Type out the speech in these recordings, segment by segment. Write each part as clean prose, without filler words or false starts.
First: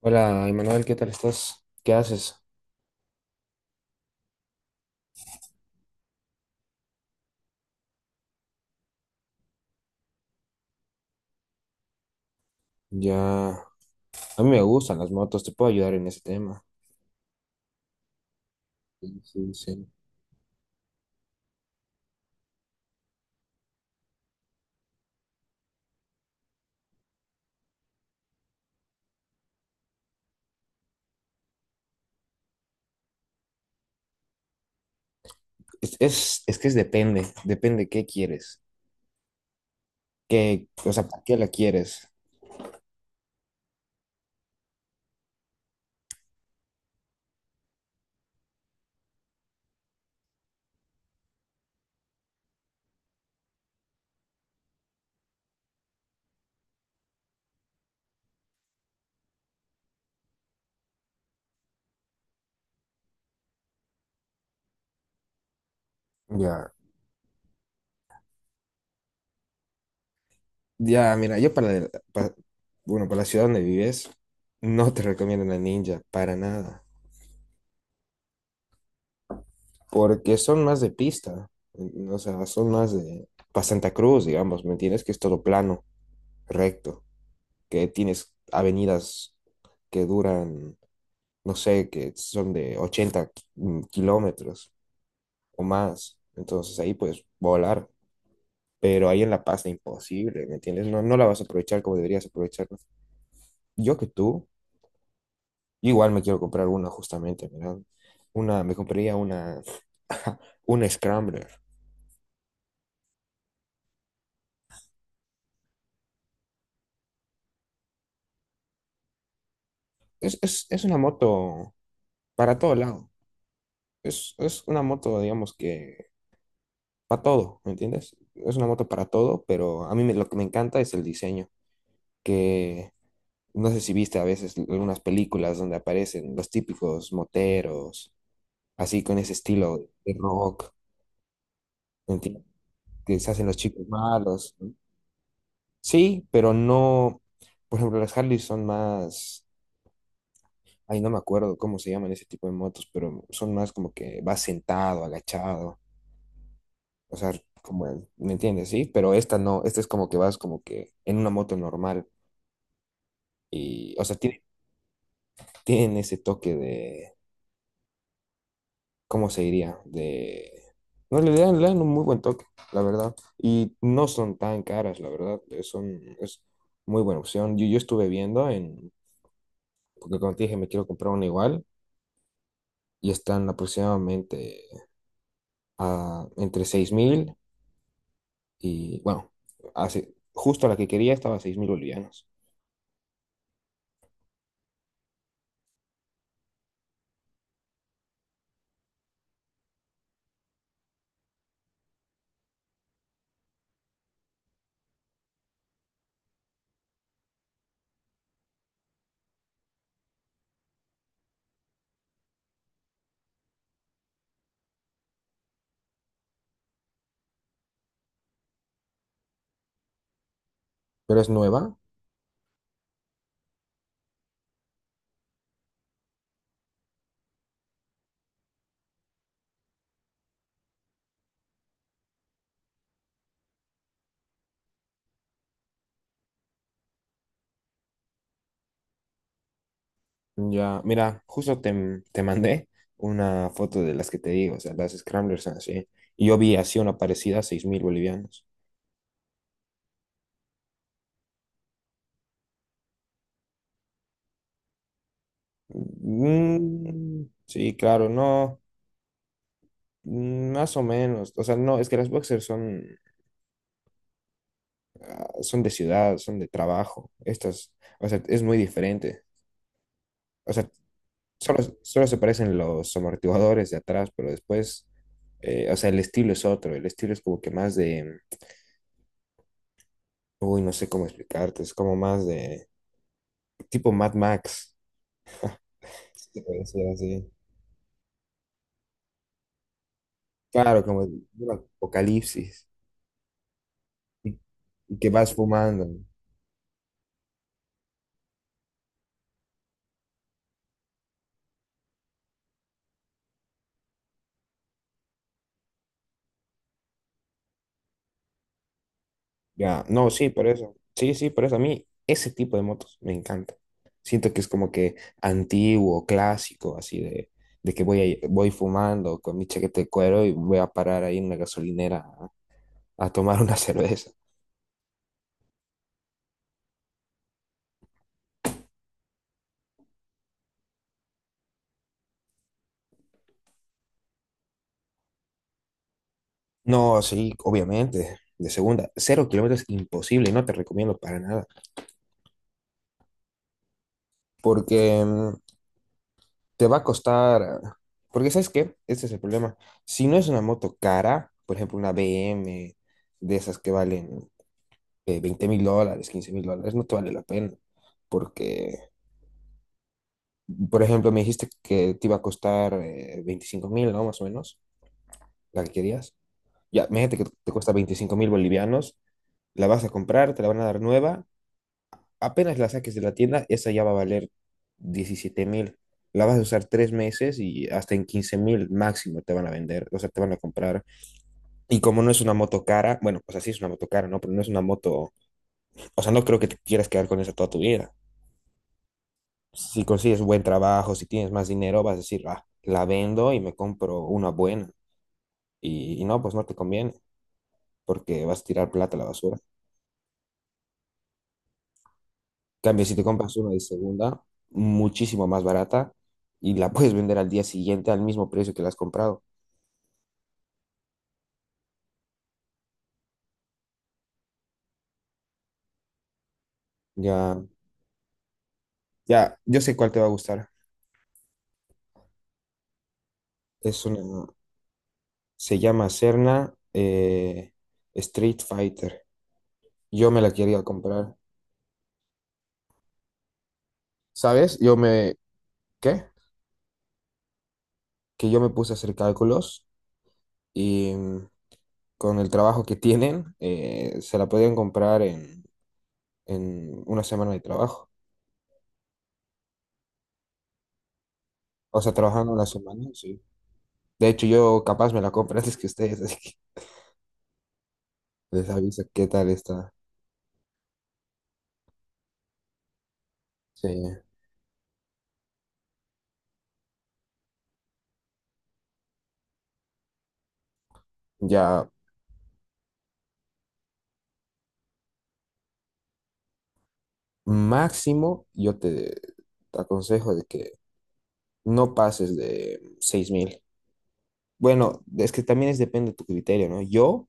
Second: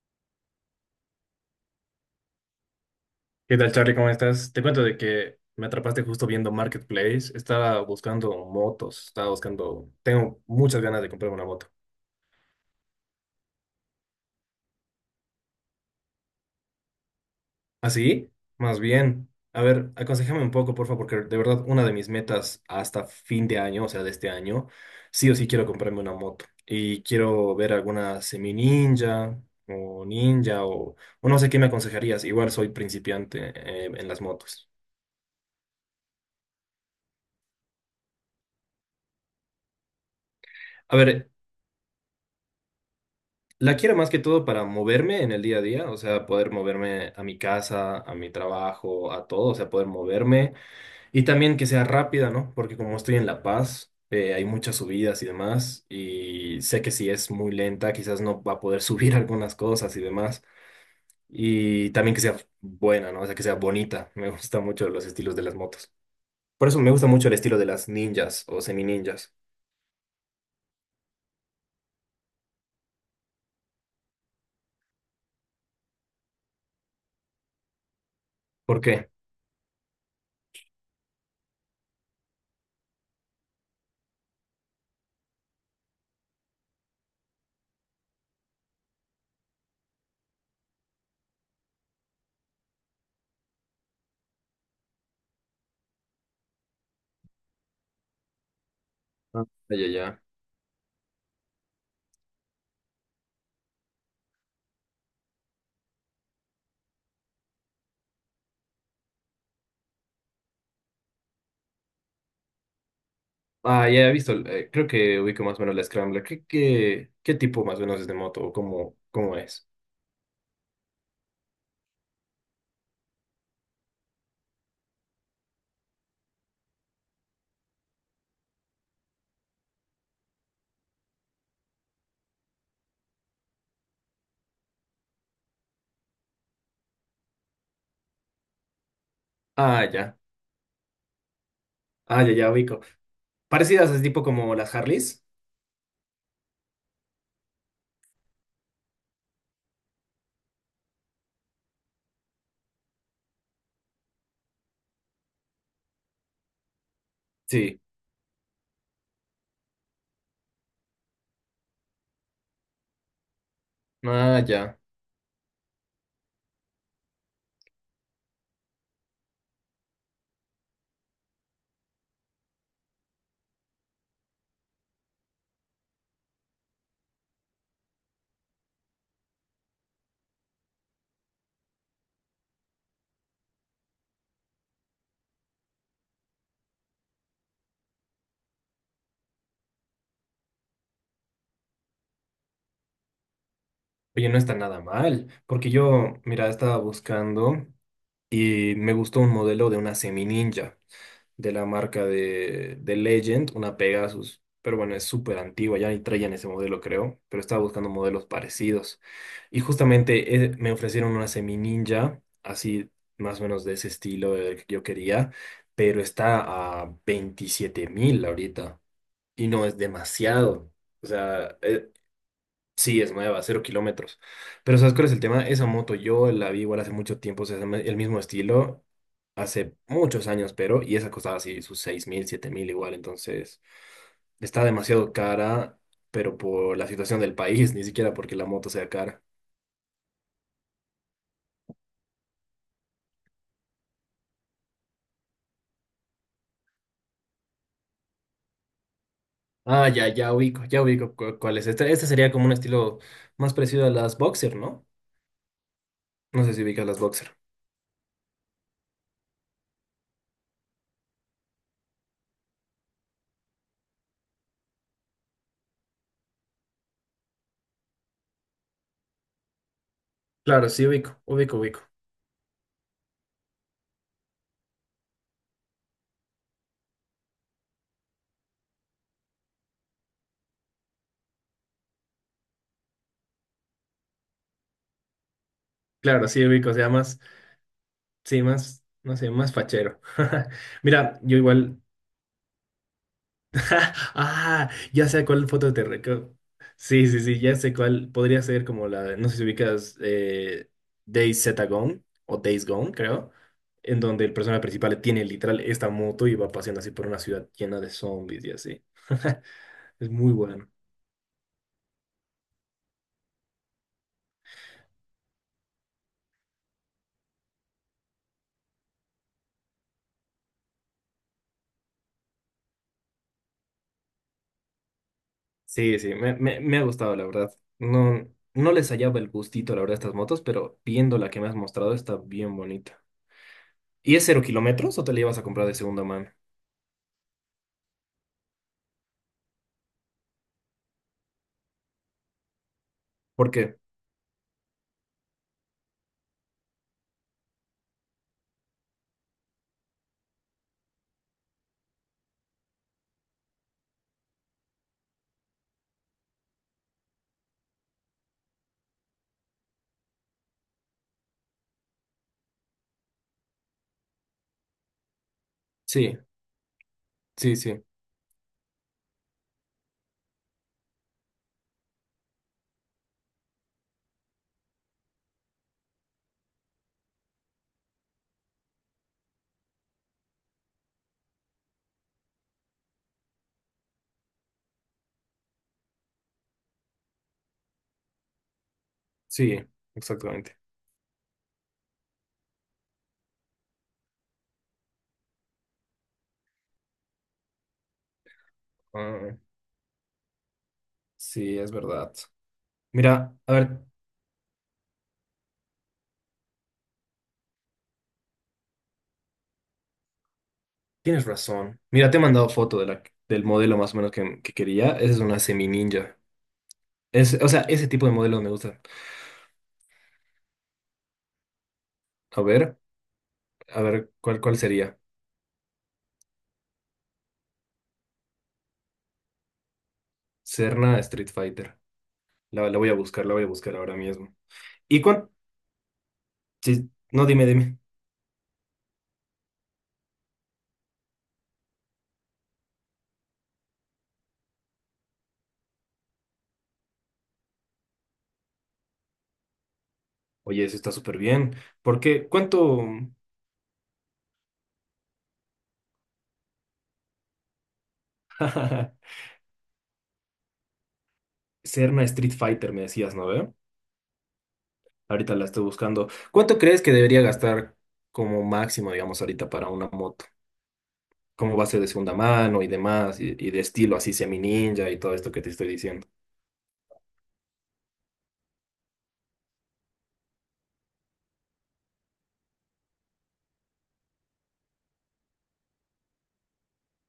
Hola, Emanuel, ¿qué tal estás? ¿Qué haces? ¿Qué tal, Charlie? ¿Cómo estás? Te cuento de que me atrapaste justo viendo Marketplace. Estaba buscando motos, estaba buscando... Tengo muchas ganas de comprarme una moto. Ya, a mí me gustan las motos, te puedo ayudar en ese tema. ¿Así? Más Sí, bien. sí, A sí. ver, aconsejame un poco, por favor, porque de verdad una de mis metas hasta fin de año, o sea, de este año, sí o sí quiero comprarme una moto. Y quiero ver alguna semi ninja o ninja o no sé qué me aconsejarías. Igual soy principiante en las motos. Es que es depende qué quieres, o A sea, ¿para ver, qué la quieres? La quiero más que todo para moverme en el día a día, o sea, poder moverme a mi casa, a mi trabajo, a todo, o sea, poder moverme y también que sea rápida, ¿no? Porque como estoy en La Paz, hay muchas subidas y demás, y sé que si es muy lenta, quizás no va a poder subir algunas cosas y demás, y también que sea buena, ¿no? O sea, que sea bonita. Me gusta mucho los estilos de las motos. Por Ya, eso me gusta mucho el estilo de las ninjas o semi ninjas. ya, mira, yo para, la- para- bueno, para la ciudad donde vives, no te recomiendo la Ninja, para nada, ¿Por qué? porque son más de pista, o sea, son más de, para Santa Cruz, digamos, ¿me entiendes? Que es todo plano, recto, que tienes avenidas que duran. No sé, que son de 80 kilómetros o más. Entonces ahí pues volar. Pero ahí en La Ah, Paz es ya, ya, ya. imposible, ¿me entiendes? No, no la vas a aprovechar como deberías aprovecharla. Yo que tú, igual me quiero comprar una justamente, ¿verdad? Me compraría una, una Scrambler. Ah, ya he visto, creo que ubico más o menos la Scrambler. ¿ qué tipo más o menos es de moto o cómo, cómo es? Es una moto para todo lado. Es una moto, digamos que, para todo, ¿me entiendes? Es una moto para todo, pero a mí lo que me encanta es el diseño, que no sé si viste a veces algunas películas donde aparecen los típicos moteros, así con ese Ah, estilo de ya. rock, Ah, ya, ¿entiendes? ya ubico. Que se hacen los chicos Parecidas es tipo malos, como ¿no? las Harleys. Sí, pero no, por ejemplo, las Harley son más, ay, no me acuerdo cómo se llaman ese tipo de motos, pero son más como que vas sentado, agachado, o sea, Sí. como, ¿me entiendes? Sí, pero esta no, esta es como que vas como que en una moto normal y, o sea, Ah, tiene, ya. tienen ese toque de ¿cómo se diría? De. No, le dan un muy buen toque, la verdad. Y no son tan caras, la verdad. Son es muy buena opción. Yo estuve viendo en, porque como te dije, me quiero comprar una igual y están aproximadamente entre 6 mil y, bueno, justo la que quería estaba a 6 mil bolivianos. Oye, no está nada mal, porque yo, mira, estaba buscando y me gustó un modelo de una semi ninja. De la marca de Legend, una Pegasus. Pero bueno, es súper antigua, ya ni traían ese modelo, creo. Pero estaba buscando modelos parecidos. Y justamente me ofrecieron una Semi Ninja, así más o menos de ese estilo que yo quería. Pero está a 27.000 ahorita. Y no es demasiado. O Pero es sea, nueva. Sí, es nueva, cero kilómetros. Pero ¿sabes cuál es el tema? Esa moto yo la vi igual hace mucho tiempo, o sea, es el mismo estilo, hace muchos años, pero, y esa costaba así sus 6.000, 7.000 igual, entonces está demasiado cara, pero por la situación del país, ni siquiera porque la moto sea cara. Ya, mira, justo te mandé una foto de las que te digo, o sea, las Scramblers son así. Y yo vi así una parecida a 6 mil bolivianos. Ah, ya, ya ubico cu- cuál es. Este sería como un estilo más parecido a las Boxer, ¿no? No sé si ubicas las Mm, Boxer. sí, claro, no, más o menos. O sea, no, es que las boxers son, son de ciudad, son de trabajo. Estas, o sea, es muy diferente. O sea, Claro, sí ubico, solo, ubico, ubico. solo se parecen los amortiguadores de atrás, pero después, o sea, el estilo es otro. El estilo es como que más de, uy, no sé cómo explicarte, es como más de tipo Mad Max, Claro, si se sí puede ubico, o decir sea, más, así. sí, más, no sé, más fachero. Claro, como Mira, de yo un igual. apocalipsis y, Ah, y ya que sé a vas cuál foto te fumando. recuerdo. Sí, sí, sí, ya sé cuál. Podría ser como la, no sé si ubicas Days Z Gone o Days Gone, creo, en donde el personaje principal tiene literal esta moto y va paseando así por una ciudad llena de zombies y así. Ya, no, Es sí, muy por bueno. eso. Sí, sí, por eso a mí ese tipo de motos me encanta. Siento que es como que antiguo, clásico, así de que voy fumando con mi chaqueta de cuero y voy a parar ahí en una gasolinera a tomar una cerveza. Sí, sí, me ha gustado, la verdad. No, no les hallaba el gustito, la verdad, a estas motos, pero viendo la que me has mostrado está bien bonita. ¿Y es cero kilómetros o te la ibas a comprar de segunda mano? No, sí, obviamente, de segunda. Cero kilómetros, imposible, no te recomiendo para nada. Porque Porque te va a costar, porque ¿sabes qué? Este es el problema. Si no es una moto cara, por ejemplo, una BM de esas que valen, que 20 mil dólares, $15.000, no te vale la pena. Porque, por ejemplo, me dijiste que te iba a costar 25 mil, ¿no? Más o menos, la que querías. sí, Ya, imagínate que te sí, cuesta sí, 25.000 bolivianos, la vas a comprar, te la van a dar nueva. Apenas la saques de la tienda, esa ya va a valer 17.000. La vas a usar 3 meses y hasta en 15.000 máximo te van a vender, o sea, te van a comprar. Y como no es una moto cara, bueno, pues así es una moto cara, ¿no? Pero no es una moto, o sea, no creo que te quieras quedar con esa toda tu vida. sí, Si consigues buen exactamente. trabajo, si tienes más dinero, vas a decir, ah, la vendo y me compro una buena. Y no, pues no te conviene, porque vas a tirar plata a la Ah, basura. sí, es verdad. En cambio, si te compras Mira, una a de ver, segunda, muchísimo más barata, y la puedes vender al día siguiente al mismo precio que la has comprado. tienes razón. Mira, te he mandado foto de la, del modelo más o menos que quería. Esa es una semi ninja. Es, Ya, o sea, ese tipo de modelos me gustan. ya, yo sé cuál te va a gustar. A ver, a Es ver, una, ¿ cuál sería? se llama Serna Street Fighter. Yo me la quería Serna comprar. Street Fighter. La voy a buscar, la voy a buscar ahora mismo. ¿Sabes? Yo ¿Y me, cuánto? ¿qué? No, dime, dime. Que yo me puse a hacer cálculos y con el trabajo que tienen, se la podían comprar en una semana de trabajo. Oye, eso está súper bien. O sea, ¿Por qué? trabajando una ¿Cuánto? semana, sí. De hecho, yo capaz me la compro antes que ustedes, así que les aviso qué tal está. Serna Street Fighter, me decías, ¿no ve? Sí. Ahorita la estoy buscando. ¿Cuánto crees que debería gastar como máximo, digamos, ahorita para una moto? ¿Cómo va Ya, a ser de segunda mano y demás? Y de estilo así semi-ninja y todo esto que te estoy diciendo. máximo, yo te aconsejo de que no pases de 6.000. Bueno, es que también es depende de tu criterio, ¿no? Yo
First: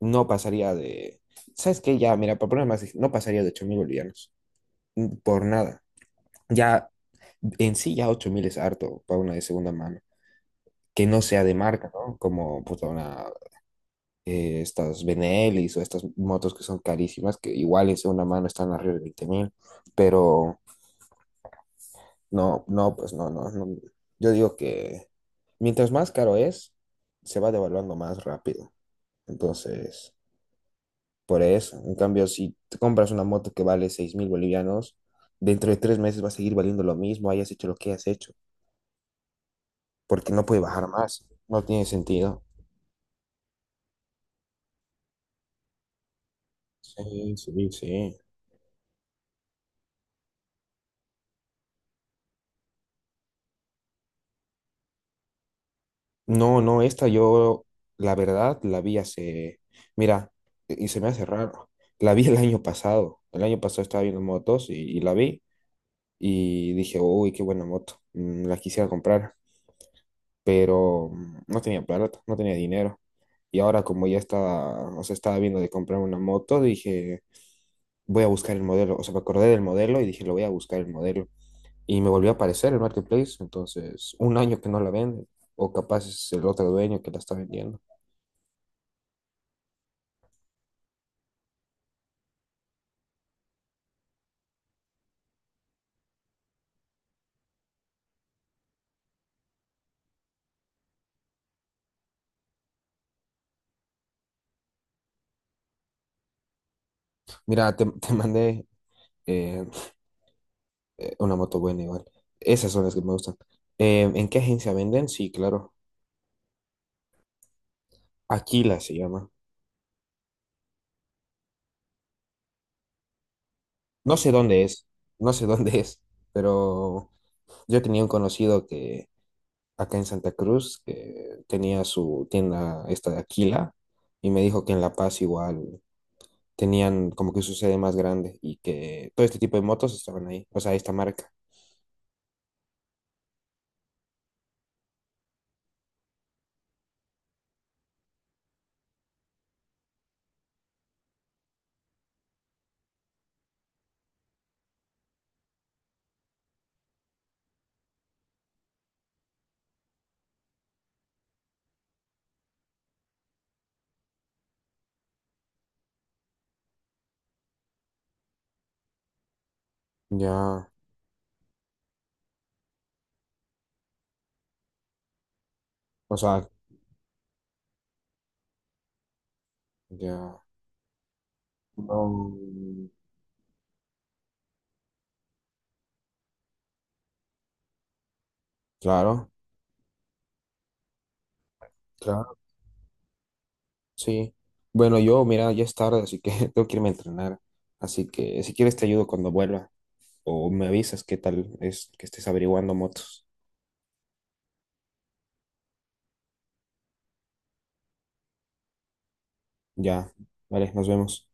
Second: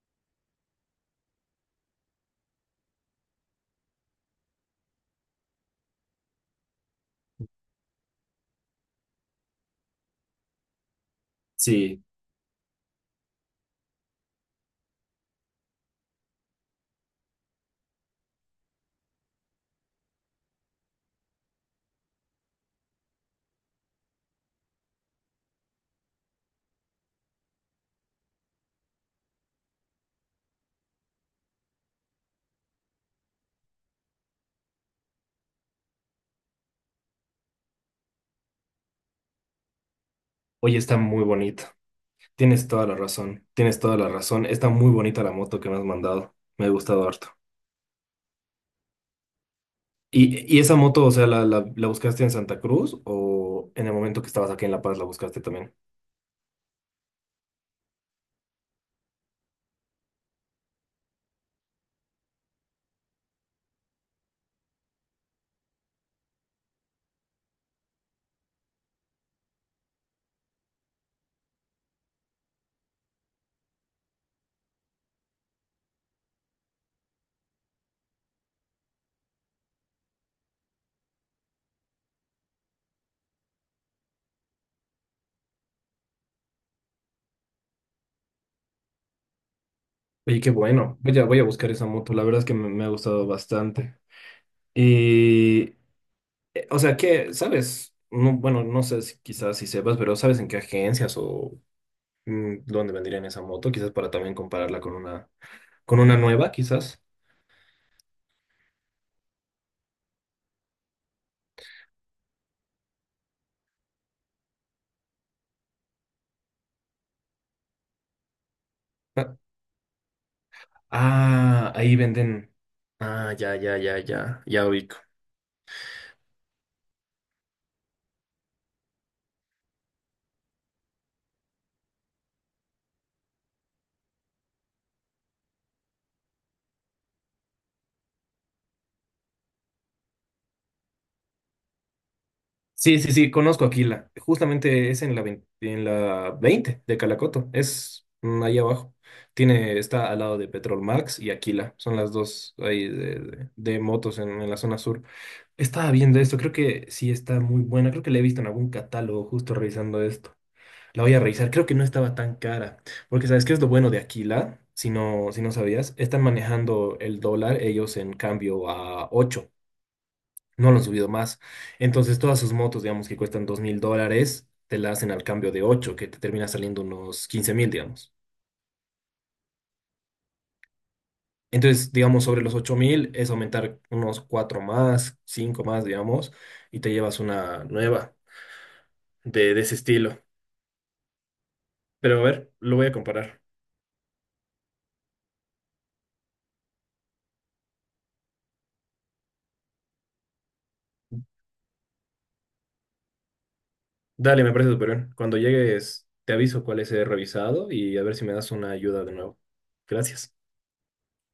no pasaría de. ¿Sabes qué? Ya, mira, para poner más, no pasaría de 8.000 bolivianos. Por nada. Ya en sí ya 8.000 es harto para una de segunda mano, que no sea de marca, Sí, ¿no? Como puta, una, estas Benelis o estas motos que son carísimas, que igual en segunda mano están arriba de 20.000, pero no, no, pues no, no, no. Yo digo que mientras más caro es, se va devaluando más rápido. Entonces, por eso, en cambio, si te compras una moto que vale 6.000 bolivianos, dentro de 3 meses va a seguir valiendo lo mismo, hayas hecho lo que hayas hecho. Porque no puede oye, bajar está muy más. No bonita. tiene sentido. Tienes toda la razón, tienes toda la razón. Está muy bonita la moto que me has mandado. Me ha gustado harto. Sí, sí, sí. Y, y esa moto, o sea, la buscaste en Santa Cruz o en el momento que estabas aquí en La Paz la buscaste también? No, no, esta yo, la verdad, la vi mira, y se me hace raro. La vi el año pasado. El año pasado estaba viendo motos y la vi y dije, uy, qué buena moto. La quisiera comprar, pero no tenía plata, no tenía dinero. Y ahora como ya estaba, o sea, estaba viendo de comprar una moto, dije, voy a buscar el modelo. O sea, me acordé del modelo y dije, lo voy a buscar el modelo. Y me volvió a aparecer el marketplace, entonces un año que no la venden, o capaz es el otro dueño que la está vendiendo. Oye, qué bueno. Voy a, voy a buscar esa moto. La verdad es que me me ha gustado bastante. Y, o sea, que, ¿sabes? No, bueno, no sé si quizás si sepas, pero ¿sabes en qué agencias o dónde vendrían esa moto? Quizás para también compararla con una nueva, quizás. Mira, te, te mandé eh, una moto buena igual. Esas son las que me gustan. ¿En qué agencia venden? Sí, claro. Aquila se llama. Ah, ah, ahí venden. Ah, ya, ya, ya, No sé ya, dónde ya es, ubico. no sé dónde es, pero yo tenía un conocido que acá en Santa Cruz, que tenía su tienda esta de Aquila, y me dijo que en La Paz igual tenían como que su sede más grande y que todo este tipo de motos estaban ahí, o sea, esta marca. Sí, sí, sí, conozco Aquila. Justamente es en la 20 en la 20 de Calacoto. Es ahí abajo. Tiene, está al lado de Petrolmax y Aquila. Son las dos ahí de, de motos en la zona sur. Estaba viendo esto, creo que sí está muy buena. Creo que la he visto en algún catálogo justo revisando esto. La voy a revisar. Creo que no estaba tan cara. Porque ¿sabes qué es lo bueno de Aquila? Si no, si no sabías, están manejando el dólar ellos en cambio a 8 Ya, no lo han subido más. Entonces, todas sus motos, digamos, que cuestan $2.000, te la hacen al cambio de 8 que o te sea, termina saliendo unos 15.000, digamos. ya. Entonces, digamos, No, sobre los 8.000 es aumentar unos 4 más, 5 más, digamos, y te llevas una nueva claro, de ese estilo. Pero a claro, ver, lo voy a comparar. sí. Bueno, yo, mira, ya es tarde, así que tengo que irme a entrenar. Así que si quieres te ayudo cuando vuelva o me avisas qué tal es que estés averiguando motos. Dale, me parece súper bien. Cuando llegues, te aviso cuáles he revisado y a ver si me das una ayuda de nuevo. Ya, Gracias. vale, nos vemos.